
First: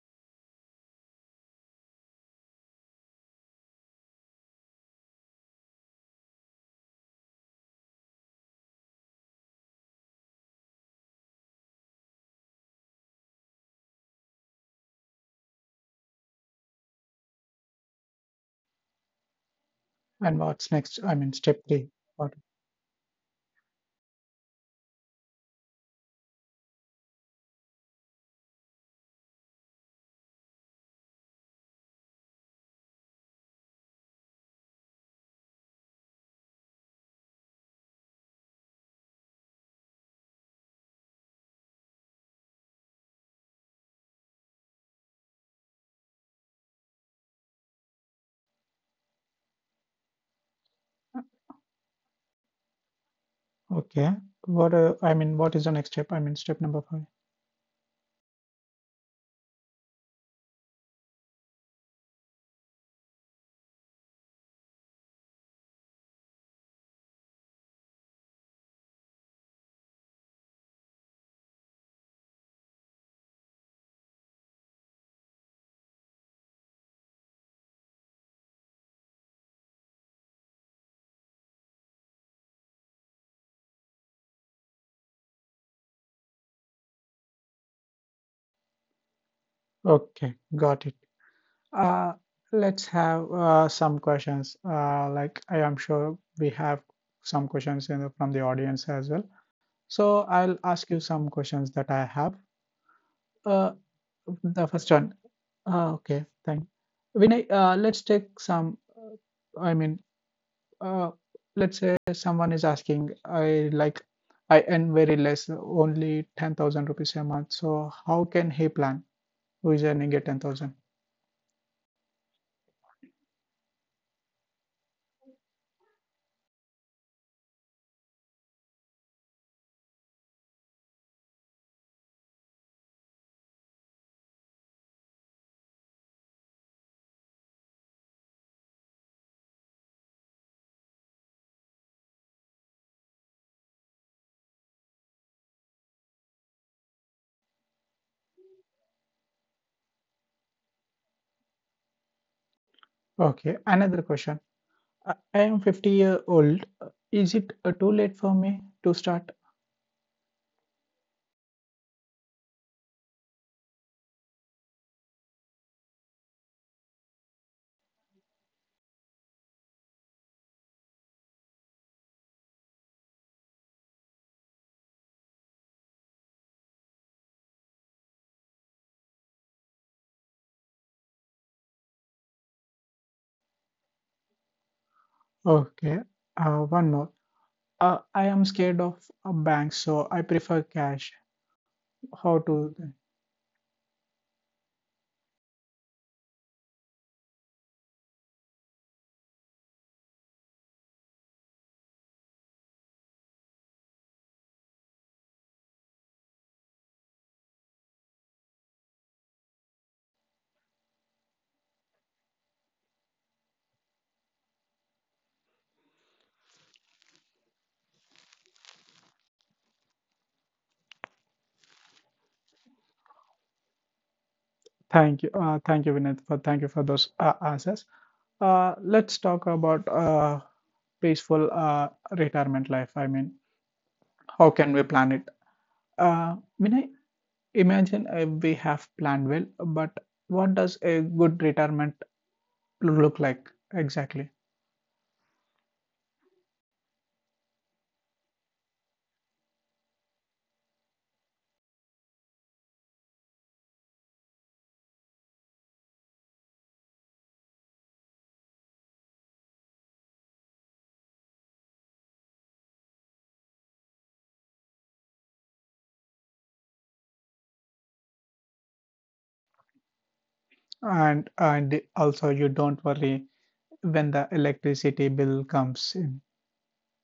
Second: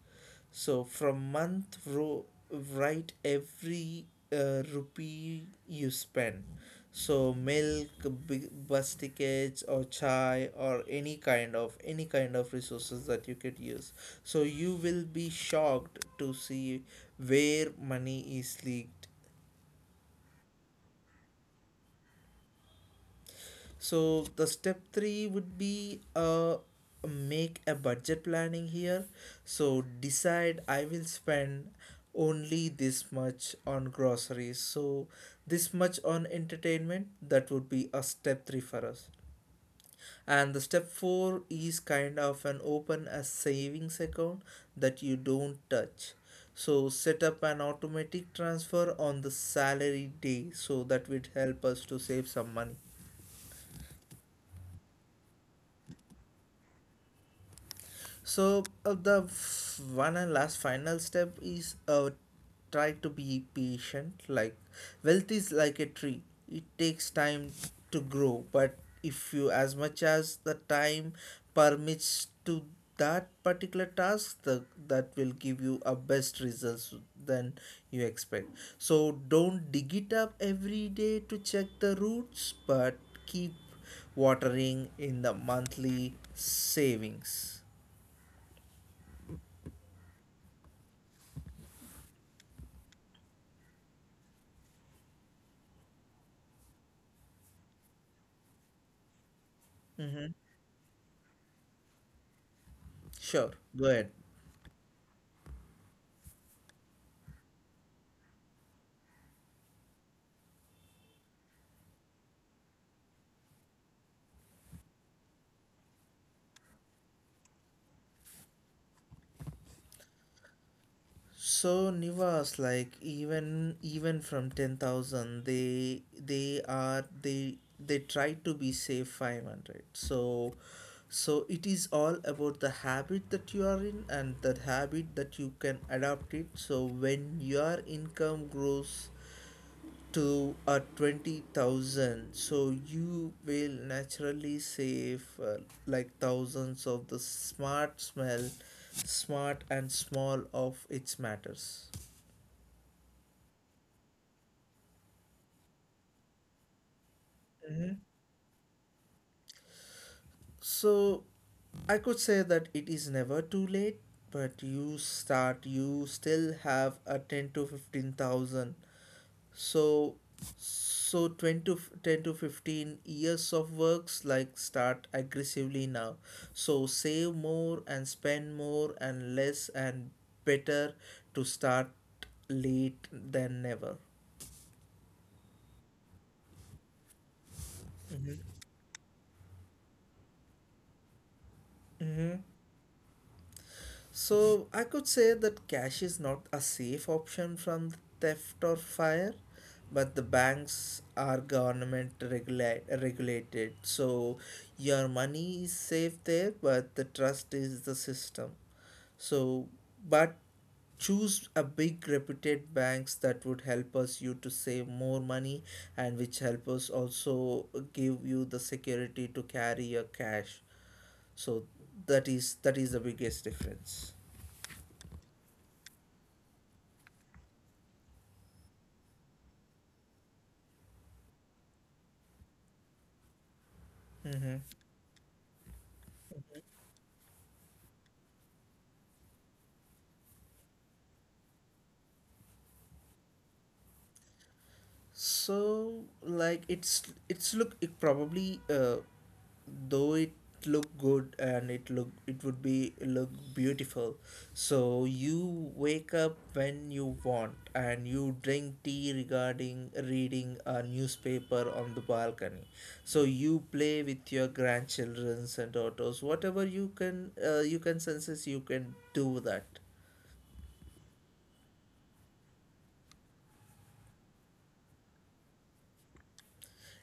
Speaker 2: So from month, write every rupee you spend. So milk, big bus tickets, or chai, or any kind of resources that you could use. So you will be shocked to see where money is leaked.
Speaker 1: And what's next? I mean, step three. What?
Speaker 2: So the step three would be make a budget planning here. So decide I will spend only this much on groceries. So this much on entertainment. That would be a step three for us. And the step four is kind of an open a savings account that you don't touch. So set up an automatic transfer on the salary day, so that would help us to save some money.
Speaker 1: Okay. What? What is the next step? I mean, step number five.
Speaker 2: So one and last final step is try to be patient. Like wealth is like a tree; it takes time to grow. But if you, as much as the time permits to that particular task, that will give you a best results than you expect. So don't dig it up every day to check the roots, but keep watering in the monthly savings.
Speaker 1: Okay, got it. Uh, let's have some questions. Like I am sure we have some questions in the, from the audience as well. So I'll
Speaker 2: Mm-hmm.
Speaker 1: ask you some questions that I have. Uh,
Speaker 2: Sure, go ahead.
Speaker 1: the first one. Okay, thank. Vinay, uh, let's say someone is asking, I earn very less, only 10,000 rupees a month. So how can he plan who is earning a 10,000?
Speaker 2: So Nivas, like even from 10,000, they are they try to be safe 500. So so it is all about the habit that you are in and that habit that you can adapt it. So when your income grows to a 20,000, so you will naturally save like thousands of the smart and small of its matters.
Speaker 1: Okay, another question. I am 50-year-old. Is it too
Speaker 2: Mhm.
Speaker 1: late for me to start?
Speaker 2: So I could say that it is never too late, but you start you still have a 10 to 15,000. So, so 10 to, 10 to 15 years of works like start aggressively now. So, save more and spend more and less and better to start late than never.
Speaker 1: Okay. One more. I am scared of a bank, so I prefer cash. How to?
Speaker 2: So I could say that cash is not a safe option from theft or fire, but the banks are regulated. So your money is safe there, but the trust is the system. So, but choose a big reputed banks that would help us you to save more money and which help us also give you the security to carry your cash. So that is the biggest difference.
Speaker 1: Thank you. Thank you, Vinith, for thank you for those answers. Let's talk about peaceful retirement life. How
Speaker 2: Mm-hmm.
Speaker 1: can we plan it? Uh, Vinay, imagine we have planned well, but what does a good retirement look like exactly?
Speaker 2: So, like, it's look it probably though it look good and it would be look beautiful. So you wake up when you want and you drink tea regarding reading a newspaper on the balcony. So you play with your grandchildrens and daughters, whatever you can senses you can do that.
Speaker 1: And also you don't worry when the electricity bill comes in.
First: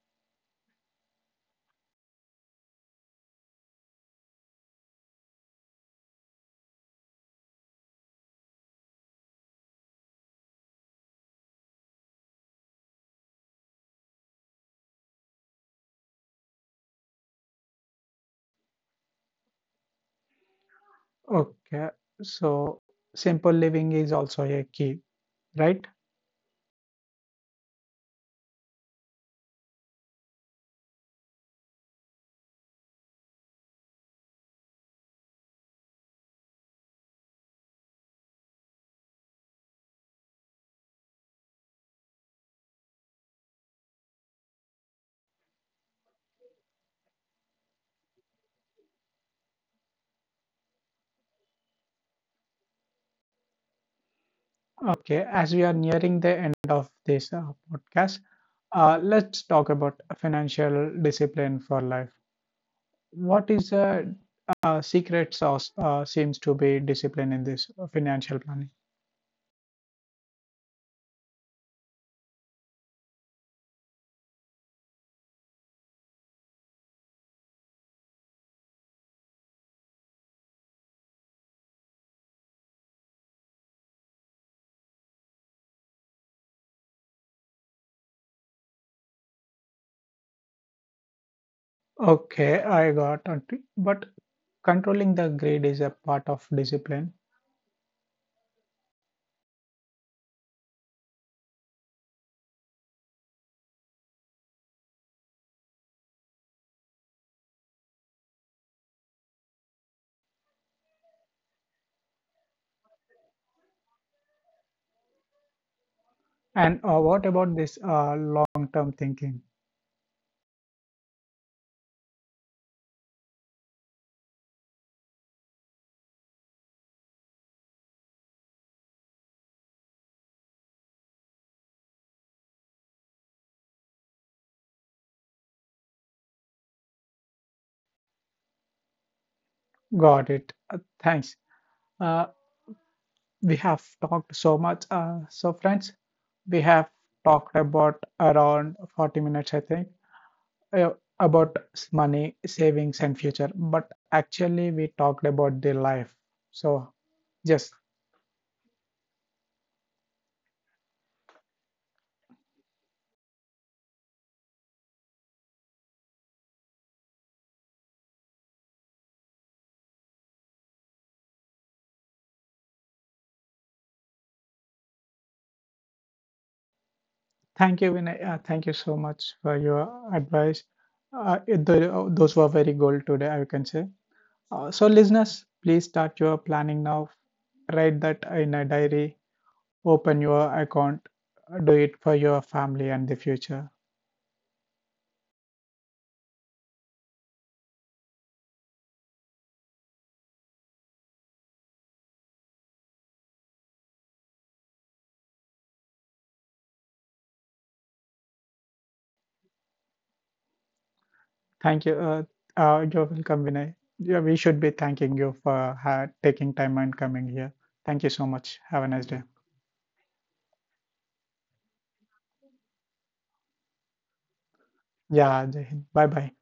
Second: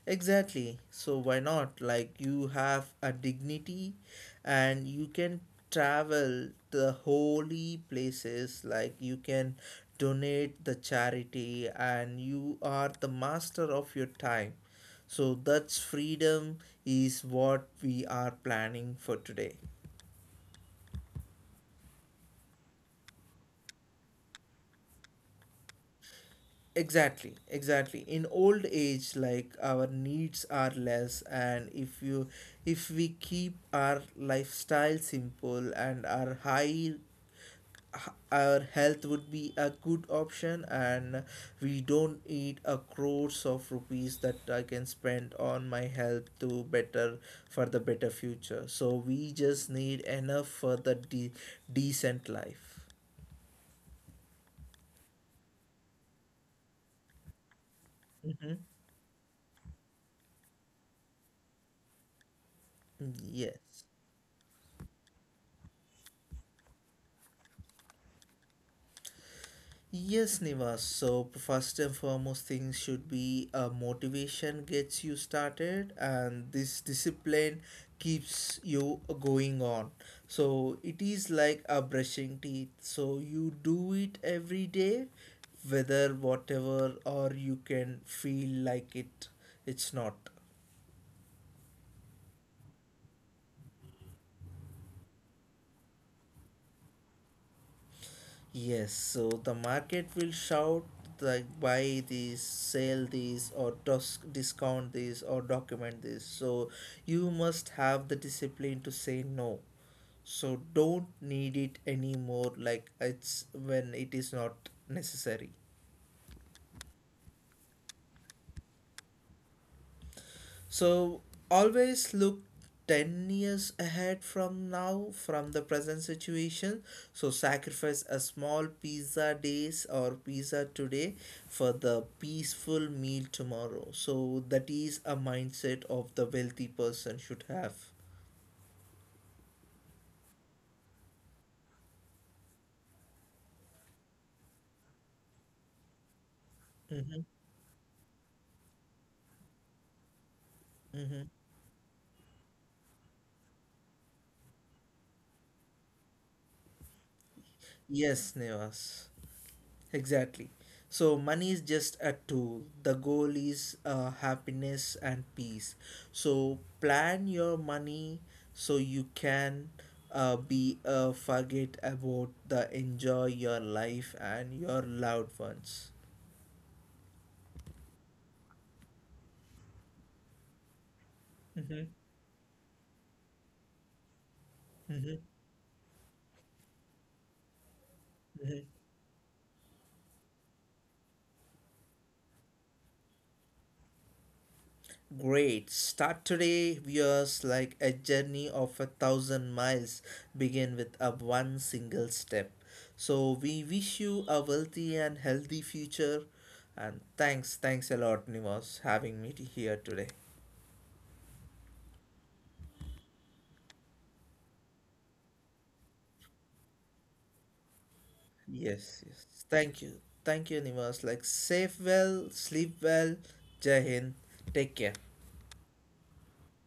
Speaker 2: Exactly. So why not? Like you have a dignity and you can travel the holy places like you can donate the charity and you are the master of your time. So that's freedom is what we are planning for today.
Speaker 1: Okay, so simple living is also a key, right?
Speaker 2: Exactly, exactly. In old age, like our needs are less, and if we keep our lifestyle simple and our health would be a good option, and we don't need a crores of rupees that I can spend on my health to better for the better future. So we just need enough for the decent life.
Speaker 1: Okay, as we are nearing the end of this podcast,
Speaker 2: Mm-hmm.
Speaker 1: let's talk about financial discipline for life. What is
Speaker 2: Yes.
Speaker 1: the secret sauce seems to be discipline in this financial planning?
Speaker 2: Yes, Nivas. So, first and foremost, things should be a motivation gets you started, and this discipline keeps you going on. So, it is like a brushing teeth. So, you do it every day, or you can feel like it, it's not.
Speaker 1: Okay, I got it. But controlling the greed is a part of discipline.
Speaker 2: Yes, so the market will shout like buy this, sell this, or discount this, or document this. So you must have the discipline to say no. So don't need it anymore. Like it's when it is not necessary.
Speaker 1: And what about this long term thinking?
Speaker 2: So always look 10 years ahead from now from the present situation. So sacrifice a small pizza days or pizza today for the peaceful meal tomorrow. So that is a mindset of the wealthy person should have.
Speaker 1: Got it. Thanks. Uh, we have talked so much. So, friends, we have
Speaker 2: Mm-hmm,
Speaker 1: talked about around 40 minutes, I think, uh,
Speaker 2: mm-hmm.
Speaker 1: about money, savings, and future. But actually, we talked about the life. So, just
Speaker 2: Yes. Nevas. Exactly. So money is just a tool. The goal is happiness and peace. So plan your money so you can be forget about the enjoy your life and your loved ones.
Speaker 1: thank you, Vinay. Thank you so much for your advice.
Speaker 2: Mm-hmm.
Speaker 1: Those were very gold today, I can say. So,
Speaker 2: Mm-hmm.
Speaker 1: listeners, please start your planning now. Write that in a diary. Open your account. Do it for your family and the future.
Speaker 2: Great. Start today, viewers, like a journey of a thousand miles begin with a one single step. So we wish you a wealthy and healthy future. And thanks a lot, Nivas, having me here today.
Speaker 1: Thank you. You're welcome, Vinay. Yeah, we should be thanking you for ha taking time and coming here. Thank you so much. Have a
Speaker 2: Yes,
Speaker 1: nice
Speaker 2: yes.
Speaker 1: day.
Speaker 2: Thank you. Thank you, Nivas. Like safe well, sleep well. Jai Hind. Take care.
Speaker 1: Yeah, Jai Hind. Bye bye.